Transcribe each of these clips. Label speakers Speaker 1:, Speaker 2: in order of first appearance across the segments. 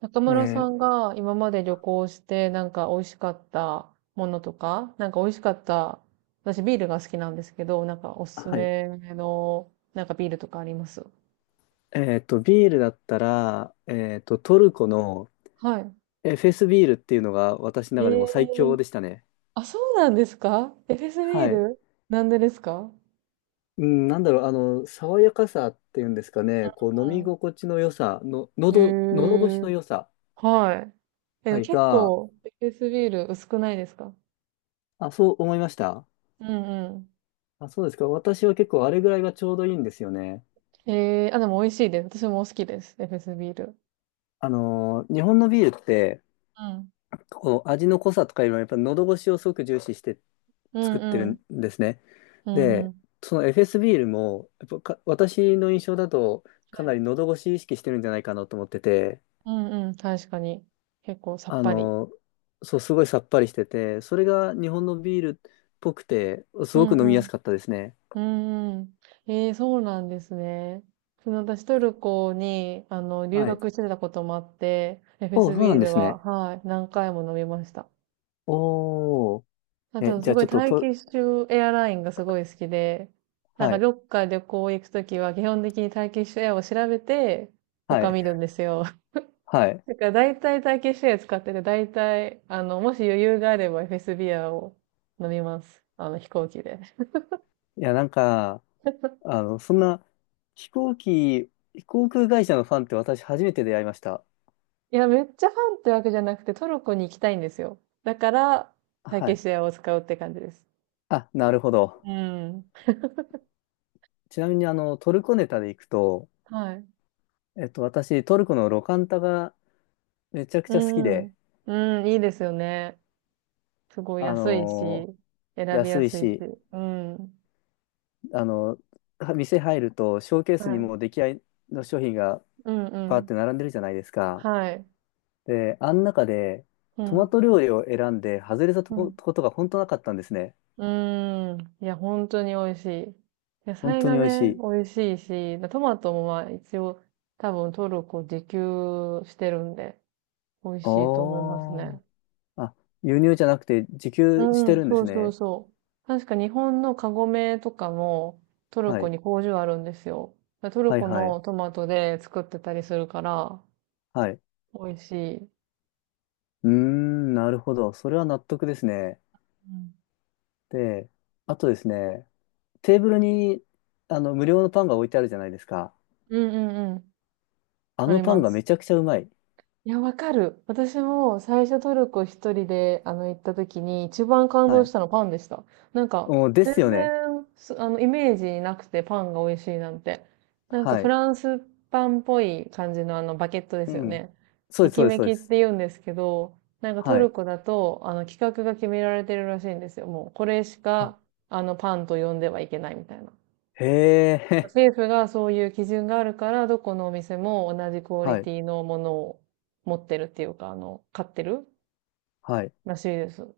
Speaker 1: 中
Speaker 2: え
Speaker 1: 村さ
Speaker 2: ー
Speaker 1: んが今まで旅行してなんか美味しかったものとか、なんか美味しかった、私ビールが好きなんですけど、なんかおすす
Speaker 2: はい。
Speaker 1: めのなんかビールとかあります？
Speaker 2: ビールだったら、トルコの
Speaker 1: は
Speaker 2: フェスビールっていうのが私の
Speaker 1: い。
Speaker 2: 中でも最強でしたね。
Speaker 1: あ、そうなんですか？エフェスビー
Speaker 2: はい。
Speaker 1: ルなんでですか？
Speaker 2: うん、なんだろう、爽やかさっていうんですかね、こう、飲み心地の良さ、の、
Speaker 1: うん。
Speaker 2: 喉越し
Speaker 1: へ
Speaker 2: の
Speaker 1: ー、
Speaker 2: 良さ、
Speaker 1: はい。
Speaker 2: は
Speaker 1: え、
Speaker 2: い、
Speaker 1: 結
Speaker 2: が、
Speaker 1: 構エフェスビール薄くないですか？
Speaker 2: あ、そう思いました。
Speaker 1: うんう
Speaker 2: あ、そうですか。私は結構あれぐらいがちょうどいいんですよね。
Speaker 1: ん。あ、でも美味しいです。私も好きです。エフェスビール。
Speaker 2: 日本のビールって、
Speaker 1: うん。
Speaker 2: こう、味の濃さとかいうのはやっぱ喉越しをすごく重視して
Speaker 1: う
Speaker 2: 作
Speaker 1: ん
Speaker 2: って
Speaker 1: う
Speaker 2: る
Speaker 1: ん。
Speaker 2: んですね。
Speaker 1: うんう
Speaker 2: で、
Speaker 1: ん。
Speaker 2: その FS ビールも、やっぱか私の印象だと、かなり喉越し意識してるんじゃないかなと思ってて、
Speaker 1: うんうん、確かに。結構さっ
Speaker 2: あ
Speaker 1: ぱり。
Speaker 2: の、そう、すごいさっぱりしてて、それが日本のビールっぽくて、す
Speaker 1: う
Speaker 2: ごく飲み
Speaker 1: んう
Speaker 2: や
Speaker 1: ん。
Speaker 2: すかったですね。
Speaker 1: うんうん。ええ、そうなんですね。その、私トルコに、留
Speaker 2: はい。
Speaker 1: 学してたこともあって、エフェ
Speaker 2: おお、
Speaker 1: ス
Speaker 2: そう
Speaker 1: ビ
Speaker 2: なん
Speaker 1: ー
Speaker 2: で
Speaker 1: ル
Speaker 2: す
Speaker 1: は、
Speaker 2: ね。
Speaker 1: はい、何回も飲みました。
Speaker 2: おお、
Speaker 1: あ
Speaker 2: え、
Speaker 1: と、
Speaker 2: じゃ
Speaker 1: す
Speaker 2: あ
Speaker 1: ご
Speaker 2: ち
Speaker 1: い
Speaker 2: ょっ
Speaker 1: タ
Speaker 2: と
Speaker 1: ーキ
Speaker 2: と、
Speaker 1: ッシュエアラインがすごい好きで、なん
Speaker 2: は
Speaker 1: か
Speaker 2: い、
Speaker 1: どっか旅行行くときは基本的にターキッシュエアを調べて、
Speaker 2: は
Speaker 1: 他
Speaker 2: い、
Speaker 1: 見るんですよ。
Speaker 2: はい。
Speaker 1: だから大体ターキッシュエア使ってて、大体、もし余裕があればエフェスビーアを飲みます。飛行機で。
Speaker 2: いや、なんか、そんな、飛行機、航空会社のファンって私初めて出会いました。
Speaker 1: いや、めっちゃファンってわけじゃなくて、トルコに行きたいんですよ。だから、ターキ
Speaker 2: は
Speaker 1: ッ
Speaker 2: い。
Speaker 1: シュエアを使うって感じです。
Speaker 2: あ、なるほど。
Speaker 1: うん。
Speaker 2: ちなみにトルコネタでいくと、
Speaker 1: はい。
Speaker 2: 私、トルコのロカンタがめちゃく
Speaker 1: う
Speaker 2: ちゃ好きで、
Speaker 1: んうん。いいですよね。すごい
Speaker 2: あ
Speaker 1: 安いし、
Speaker 2: の
Speaker 1: 選びや
Speaker 2: 安い
Speaker 1: すいし。
Speaker 2: し、
Speaker 1: うん。
Speaker 2: あの店入ると、ショーケース
Speaker 1: は
Speaker 2: に
Speaker 1: い。
Speaker 2: もう出来合いの商品が
Speaker 1: うんう
Speaker 2: バーっ
Speaker 1: ん。
Speaker 2: て並んでるじゃないですか。
Speaker 1: はい。
Speaker 2: で、あん中で、
Speaker 1: う
Speaker 2: トマ
Speaker 1: ん。
Speaker 2: ト料理を選んで、外れたと
Speaker 1: う
Speaker 2: こ
Speaker 1: ん。
Speaker 2: ことが本当なかったんですね。
Speaker 1: うーん。いや、本当に美味しい。野
Speaker 2: 本
Speaker 1: 菜
Speaker 2: 当
Speaker 1: が
Speaker 2: に美味し
Speaker 1: ね、
Speaker 2: い。
Speaker 1: 美味しいし、トマトもまあ一応多分トルコ自給してるんで、美味
Speaker 2: あ
Speaker 1: しいと思います
Speaker 2: ー
Speaker 1: ね。
Speaker 2: あ、輸入じゃなくて、自給し
Speaker 1: う
Speaker 2: て
Speaker 1: ん、
Speaker 2: るんで
Speaker 1: そ
Speaker 2: す
Speaker 1: うそう
Speaker 2: ね。
Speaker 1: そう。確か日本のカゴメとかもトル
Speaker 2: は
Speaker 1: コ
Speaker 2: い。
Speaker 1: に工場あるんですよ。だからトル
Speaker 2: はい
Speaker 1: コ
Speaker 2: は
Speaker 1: の
Speaker 2: い。
Speaker 1: トマトで作ってたりするから、
Speaker 2: はい。
Speaker 1: 美味しい。
Speaker 2: うーん、なるほど。それは納得ですね。
Speaker 1: うん
Speaker 2: で、あとですね、テーブルにあの無料のパンが置いてあるじゃないですか。
Speaker 1: うんうんうん。
Speaker 2: あ
Speaker 1: あ
Speaker 2: の
Speaker 1: り
Speaker 2: パン
Speaker 1: ま
Speaker 2: がめ
Speaker 1: す。
Speaker 2: ちゃくちゃうまい。
Speaker 1: いや、わかる。私も最初トルコ一人で、行った時に一番感
Speaker 2: は
Speaker 1: 動し
Speaker 2: い。
Speaker 1: たのパンでした。なんか、
Speaker 2: うん、で
Speaker 1: 全
Speaker 2: すよね。
Speaker 1: 然、すあの、イメージなくてパンが美味しいなんて。なんか
Speaker 2: は
Speaker 1: フ
Speaker 2: い。
Speaker 1: ランスパンっぽい感じのバケットで
Speaker 2: う
Speaker 1: すよ
Speaker 2: ん。
Speaker 1: ね。
Speaker 2: そう
Speaker 1: エ
Speaker 2: です、そ
Speaker 1: キ
Speaker 2: うです、
Speaker 1: メ
Speaker 2: そう
Speaker 1: キ
Speaker 2: で
Speaker 1: って
Speaker 2: す。
Speaker 1: 言うんですけど、なんかト
Speaker 2: は
Speaker 1: ル
Speaker 2: い。
Speaker 1: コだと、規格が決められてるらしいんですよ。もう、これし
Speaker 2: あ、
Speaker 1: か、パンと呼んではいけないみたいな。
Speaker 2: へえ、
Speaker 1: 政府がそういう基準があるから、どこのお店も同じク オリ
Speaker 2: はい、
Speaker 1: ティのものを持ってるっていうか、買ってる
Speaker 2: はい。
Speaker 1: らしいです。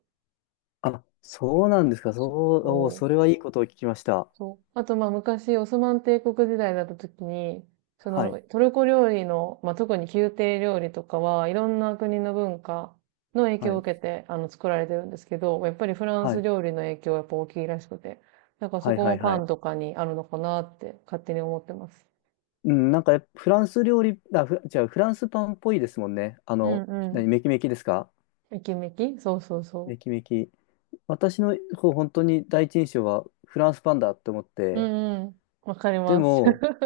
Speaker 2: あ、そうなんですか。そ
Speaker 1: そう
Speaker 2: う、おー、
Speaker 1: そう。
Speaker 2: それはいいことを聞きました。
Speaker 1: そう。あと、まあ、昔、オスマン帝国時代だった時に、そ
Speaker 2: はい、
Speaker 1: の、トルコ料理の、まあ、特に宮廷料理とかは、いろんな国の文化の影
Speaker 2: は
Speaker 1: 響を
Speaker 2: い、
Speaker 1: 受けて、作られてるんですけど、やっぱりフラン
Speaker 2: は
Speaker 1: ス
Speaker 2: い、
Speaker 1: 料理の影響はやっぱ大きいらしくて、だからそ
Speaker 2: はい、
Speaker 1: こ
Speaker 2: は
Speaker 1: も
Speaker 2: い、は
Speaker 1: パンと
Speaker 2: い。
Speaker 1: かにあるのかなって勝手に思ってます。
Speaker 2: うん、なんかフランス料理、あ、じゃあフランスパンっぽいですもんね。
Speaker 1: うんう
Speaker 2: 何、
Speaker 1: ん。
Speaker 2: メキメキですか。
Speaker 1: めきめき、そうそうそう。
Speaker 2: メキメキ。私のこう本当に第一印象はフランスパンだって思っ
Speaker 1: う
Speaker 2: て、
Speaker 1: んうん。わかり
Speaker 2: で
Speaker 1: ます。
Speaker 2: も、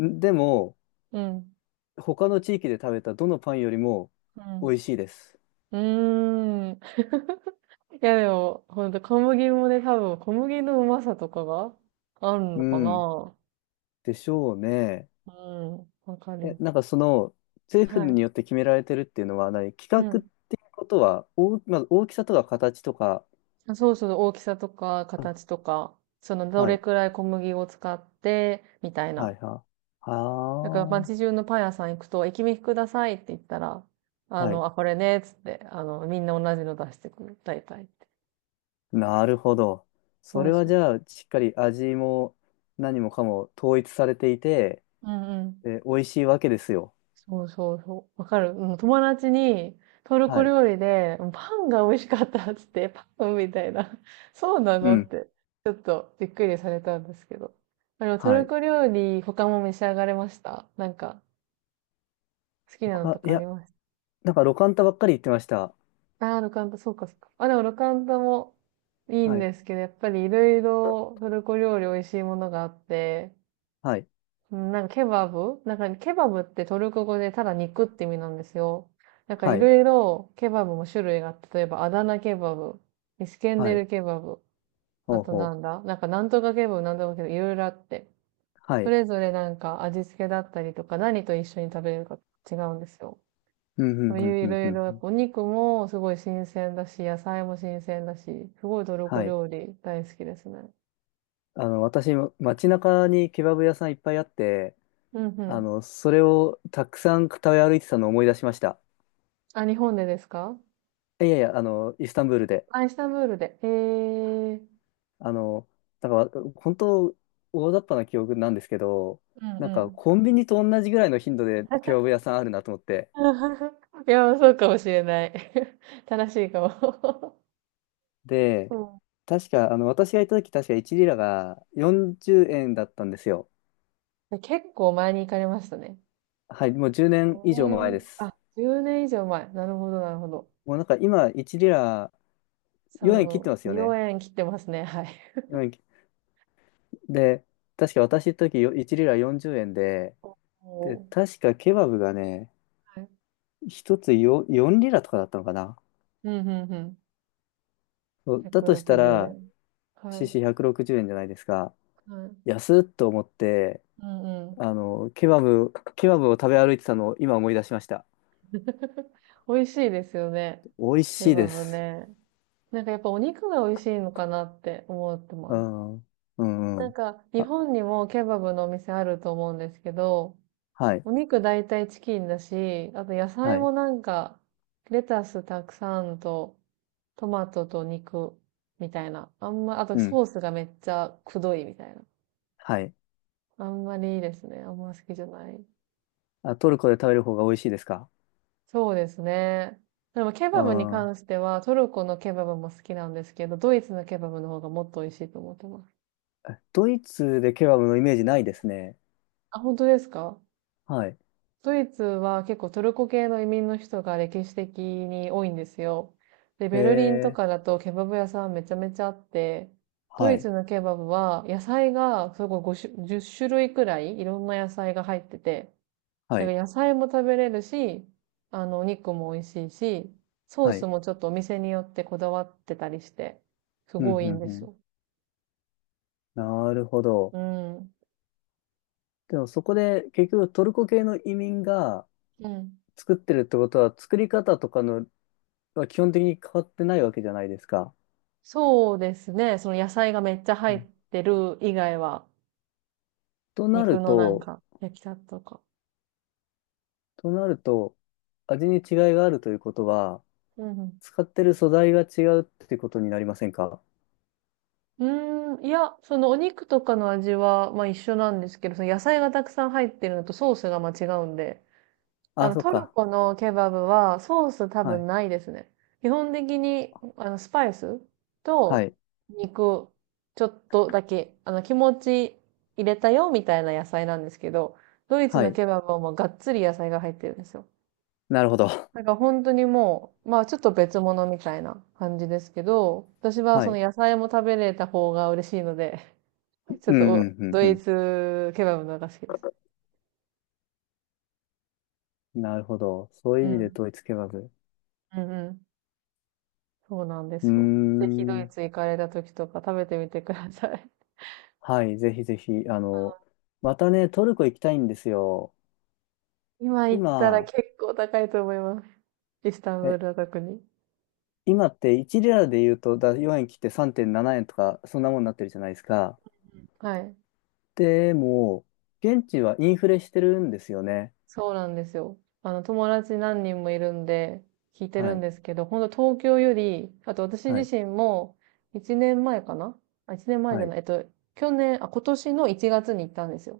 Speaker 2: んでも、
Speaker 1: うん。
Speaker 2: 他の地域で食べたどのパンよりも
Speaker 1: う
Speaker 2: 美味
Speaker 1: ん。
Speaker 2: しいです。
Speaker 1: うーん。いやでも、ほんと小麦もね、多分小麦のうまさとかがある
Speaker 2: う
Speaker 1: のか
Speaker 2: ん。
Speaker 1: な。
Speaker 2: でしょうね。
Speaker 1: うん。わか
Speaker 2: え、
Speaker 1: る。
Speaker 2: なんか政府
Speaker 1: は
Speaker 2: に
Speaker 1: い。
Speaker 2: よって決められてるっていうのは何、規
Speaker 1: う
Speaker 2: 格っ
Speaker 1: ん。
Speaker 2: ていうことは、まず大きさとか形とか、
Speaker 1: あ、そうそう、大きさとか
Speaker 2: あ、
Speaker 1: 形とか、そのど
Speaker 2: は
Speaker 1: れ
Speaker 2: い、
Speaker 1: くらい小麦を使って、みたい
Speaker 2: は
Speaker 1: な。
Speaker 2: い、は、
Speaker 1: だから
Speaker 2: は
Speaker 1: 街中のパン屋さん行くと、駅弁くださいって言ったら、
Speaker 2: あ、はい。
Speaker 1: あ、これね、つって、みんな同じの出してくる。大体。
Speaker 2: なるほど。そ
Speaker 1: そう
Speaker 2: れは
Speaker 1: そう。
Speaker 2: じゃあ、しっかり味も何もかも統一されていて、
Speaker 1: うんうん。
Speaker 2: で、美味しいわけですよ。
Speaker 1: そうそうそう。わかる。うん、友達に、トル
Speaker 2: は
Speaker 1: コ
Speaker 2: い。
Speaker 1: 料理で、パンが美味しかったっつって、パンみたいな。そうな
Speaker 2: う
Speaker 1: のっ
Speaker 2: ん。
Speaker 1: て、ちょっとびっくりされたんですけど。ト
Speaker 2: は
Speaker 1: ル
Speaker 2: い。
Speaker 1: コ料理、他も召し上がれました？なんか、好きなのと
Speaker 2: い
Speaker 1: かあり
Speaker 2: や、
Speaker 1: ます？
Speaker 2: なんか、ロカンタばっかり言ってました。
Speaker 1: ああー、ロカンタ、そうか、そうか。あ、でもロカンタもいい
Speaker 2: は
Speaker 1: ん
Speaker 2: い。
Speaker 1: ですけど、やっぱりいろいろトルコ料理美味しいものがあって、
Speaker 2: はい。
Speaker 1: うん、なんかケバブ、なんかケバブってトルコ語でただ肉って意味なんですよ。なんかい
Speaker 2: はい。
Speaker 1: ろいろケバブも種類があって、例えばアダナケバブ、イスケンデ
Speaker 2: はい。
Speaker 1: ルケバブ、
Speaker 2: ほ
Speaker 1: あ
Speaker 2: う
Speaker 1: と
Speaker 2: ほ
Speaker 1: なん
Speaker 2: う。
Speaker 1: だ、なんかなんとかケバブ、なんとかケバブ、いろいろあって。
Speaker 2: は
Speaker 1: そ
Speaker 2: い。
Speaker 1: れぞれなんか味付けだったりとか何と一緒に食べるか違うんですよ。
Speaker 2: うん、う
Speaker 1: そう
Speaker 2: ん、うん、
Speaker 1: いうい
Speaker 2: うん、
Speaker 1: ろ
Speaker 2: う
Speaker 1: い
Speaker 2: ん
Speaker 1: ろ、や
Speaker 2: う
Speaker 1: っ
Speaker 2: ん。
Speaker 1: ぱお肉もすごい新鮮だし、野菜も新鮮だし、すごいトルコ
Speaker 2: はい。
Speaker 1: 料理大好きですね。
Speaker 2: 私、街中にケバブ屋さんいっぱいあって、
Speaker 1: うんうん。
Speaker 2: それをたくさん食べ歩いてたのを思い出しました。
Speaker 1: あ、日本でですか？
Speaker 2: いやいや、イスタンブールで。
Speaker 1: あ、イスタンブールで。えー。
Speaker 2: あの、だから、本当、大雑把な記憶なんですけど、
Speaker 1: うん
Speaker 2: なん
Speaker 1: う
Speaker 2: か、
Speaker 1: ん。
Speaker 2: コンビニと同じぐらいの頻度でケバブ 屋さんあるなと思って。
Speaker 1: いや、そうかもしれない。正しいか
Speaker 2: で、
Speaker 1: も。
Speaker 2: 確か、私がいた時、確か1リラが40円だったんですよ。
Speaker 1: うん。結構前に行かれましたね。
Speaker 2: はい、もう10年以
Speaker 1: 5
Speaker 2: 上も前で
Speaker 1: 年、
Speaker 2: す。
Speaker 1: あ、10年以上前。なるほど、なるほど。
Speaker 2: もうなんか今、1リラ4円切って
Speaker 1: そ
Speaker 2: ます
Speaker 1: う、
Speaker 2: よね。
Speaker 1: 4円切ってますね。はい。
Speaker 2: よえん切で、確か私の時、1リラ40円で、
Speaker 1: お
Speaker 2: で、
Speaker 1: お。
Speaker 2: 確かケバブがね、
Speaker 1: はい。
Speaker 2: 1つ4リラとかだったのかな。
Speaker 1: うん、うん、うん。
Speaker 2: そうだとした
Speaker 1: 160
Speaker 2: ら、
Speaker 1: 円。はい。
Speaker 2: CC160 円じゅうえんじゃないですか。
Speaker 1: はい。
Speaker 2: 安っと思って、
Speaker 1: うんうん。
Speaker 2: ケバブを食べ歩いてたのを今思い出しました。
Speaker 1: 美味しいですよね。
Speaker 2: 美味
Speaker 1: ケ
Speaker 2: しい
Speaker 1: バ
Speaker 2: で
Speaker 1: ブ
Speaker 2: す。
Speaker 1: ね。なんかやっぱお肉が美味しいのかなって思って
Speaker 2: う
Speaker 1: ます。
Speaker 2: ん。うんう
Speaker 1: なん
Speaker 2: ん。
Speaker 1: か、日
Speaker 2: あ、
Speaker 1: 本にもケバブのお店あると思うんですけど、
Speaker 2: はい。
Speaker 1: お肉大体チキンだし、あと野菜
Speaker 2: はい。
Speaker 1: もなんか、レタスたくさんと、トマトと肉みたいな。あんま、あと
Speaker 2: うん。
Speaker 1: ソースがめっちゃくどいみたいな。
Speaker 2: はい。
Speaker 1: あんまりいいですね。あんま好きじゃない。
Speaker 2: あ、トルコで食べる方が美味しいですか。
Speaker 1: そうですね。でもケ
Speaker 2: う
Speaker 1: バブに
Speaker 2: ん。
Speaker 1: 関しては、トルコのケバブも好きなんですけど、ドイツのケバブの方がもっと美味しいと思ってます。
Speaker 2: ドイツでケバブのイメージないですね。
Speaker 1: あ、本当ですか？
Speaker 2: はい。
Speaker 1: ドイツは結構トルコ系の移民の人が歴史的に多いんですよ。で、
Speaker 2: へ
Speaker 1: ベルリンと
Speaker 2: え。
Speaker 1: かだとケバブ屋さんめちゃめちゃあって、ド
Speaker 2: は
Speaker 1: イ
Speaker 2: い。
Speaker 1: ツのケバブは野菜がすごい5種、10種類くらいいろんな野菜が入ってて、
Speaker 2: は
Speaker 1: だか
Speaker 2: い。
Speaker 1: ら野菜も食べれるし、お肉も美味しいし、ソー
Speaker 2: は
Speaker 1: ス
Speaker 2: い。
Speaker 1: もちょっとお店によってこだわってたりして、す
Speaker 2: うん、
Speaker 1: ごい
Speaker 2: う
Speaker 1: いいん
Speaker 2: ん、
Speaker 1: で
Speaker 2: う
Speaker 1: す
Speaker 2: ん。
Speaker 1: よ。
Speaker 2: なるほど。
Speaker 1: うん。
Speaker 2: でもそこで結局トルコ系の移民が
Speaker 1: うん。
Speaker 2: 作ってるってことは作り方とかのは基本的に変わってないわけじゃないですか。
Speaker 1: そうですね。その野菜がめっちゃ
Speaker 2: う
Speaker 1: 入っ
Speaker 2: ん。
Speaker 1: てる以外は、
Speaker 2: とな
Speaker 1: 肉
Speaker 2: る
Speaker 1: のなん
Speaker 2: と、
Speaker 1: か、焼きたてとか。
Speaker 2: となると味に違いがあるということは、
Speaker 1: うん
Speaker 2: 使ってる素材が違うってことになりませんか。
Speaker 1: うん。うーん、いや、そのお肉とかの味は、まあ一緒なんですけど、その野菜がたくさん入ってるのとソースがまあ違うんで、
Speaker 2: あ、そっ
Speaker 1: トル
Speaker 2: か。
Speaker 1: コのケバブはソース多
Speaker 2: は
Speaker 1: 分
Speaker 2: い。
Speaker 1: ないですね。基本的に、スパイス
Speaker 2: は
Speaker 1: と
Speaker 2: い。
Speaker 1: 肉、ちょっとだけ、気持ち入れたよみたいな野菜なんですけど、ドイツ
Speaker 2: は
Speaker 1: の
Speaker 2: い。
Speaker 1: ケバブはもうがっつり野菜が入ってるんですよ。
Speaker 2: なるほど。
Speaker 1: なんか本当にもう、まあちょっと別物みたいな感じですけど、私は
Speaker 2: は
Speaker 1: その
Speaker 2: い。
Speaker 1: 野菜も食べれた方が嬉しいので、
Speaker 2: うん、
Speaker 1: ちょ
Speaker 2: う
Speaker 1: っとお
Speaker 2: ん、
Speaker 1: ド
Speaker 2: うん、
Speaker 1: イ
Speaker 2: う
Speaker 1: ツケバブの方が好きです。
Speaker 2: ん。なるほど。そうい
Speaker 1: う
Speaker 2: う意味で
Speaker 1: ん。
Speaker 2: 統一ケバブ。
Speaker 1: うんうん。そうなんで
Speaker 2: うー
Speaker 1: すよ。ぜひドイ
Speaker 2: ん。
Speaker 1: ツ行かれた時とか食べてみてください。
Speaker 2: はい。ぜひぜひ。またね、トルコ行きたいんですよ。
Speaker 1: 今行ったら
Speaker 2: 今、
Speaker 1: 結構高いと思います。イスタンブー
Speaker 2: え、
Speaker 1: ルは特に。
Speaker 2: 今って1リラで言うと、4円切って3.7円とか、そんなもんになってるじゃないですか。
Speaker 1: はい。
Speaker 2: でも、現地はインフレしてるんですよね。
Speaker 1: そうなんですよ。友達何人もいるんで、聞いて
Speaker 2: は
Speaker 1: るん
Speaker 2: い。
Speaker 1: ですけど、本当東京より、あと私
Speaker 2: はい。
Speaker 1: 自身も、1年前かなあ、1年前じ
Speaker 2: は
Speaker 1: ゃ
Speaker 2: い。
Speaker 1: ない、去年、あ、今年の1月に行ったんですよ。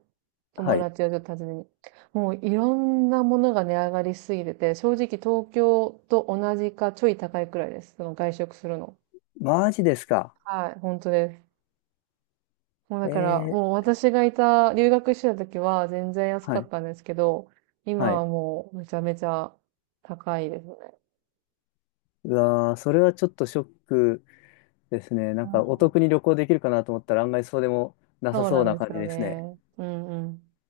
Speaker 2: は
Speaker 1: 友
Speaker 2: い。
Speaker 1: 達をちょっと訪ねに。もういろんなものが値上がりしすぎてて、正直東京と同じかちょい高いくらいです。その外食するの。
Speaker 2: マジですか。
Speaker 1: はい、本当です。もうだから、
Speaker 2: え
Speaker 1: もう
Speaker 2: え、
Speaker 1: 私がいた、留学してた時は全然安
Speaker 2: は
Speaker 1: かっ
Speaker 2: い、
Speaker 1: たんですけど、
Speaker 2: は
Speaker 1: 今
Speaker 2: い。
Speaker 1: はもうめちゃめちゃ高いですね。
Speaker 2: うわー、それはちょっとショックですね。な
Speaker 1: う
Speaker 2: んかお
Speaker 1: ん、
Speaker 2: 得に旅行できるかなと思ったら案外そうでもなさ
Speaker 1: そう
Speaker 2: そ
Speaker 1: な
Speaker 2: う
Speaker 1: ん
Speaker 2: な
Speaker 1: です
Speaker 2: 感じ
Speaker 1: よ
Speaker 2: ですね。
Speaker 1: ね。うんうん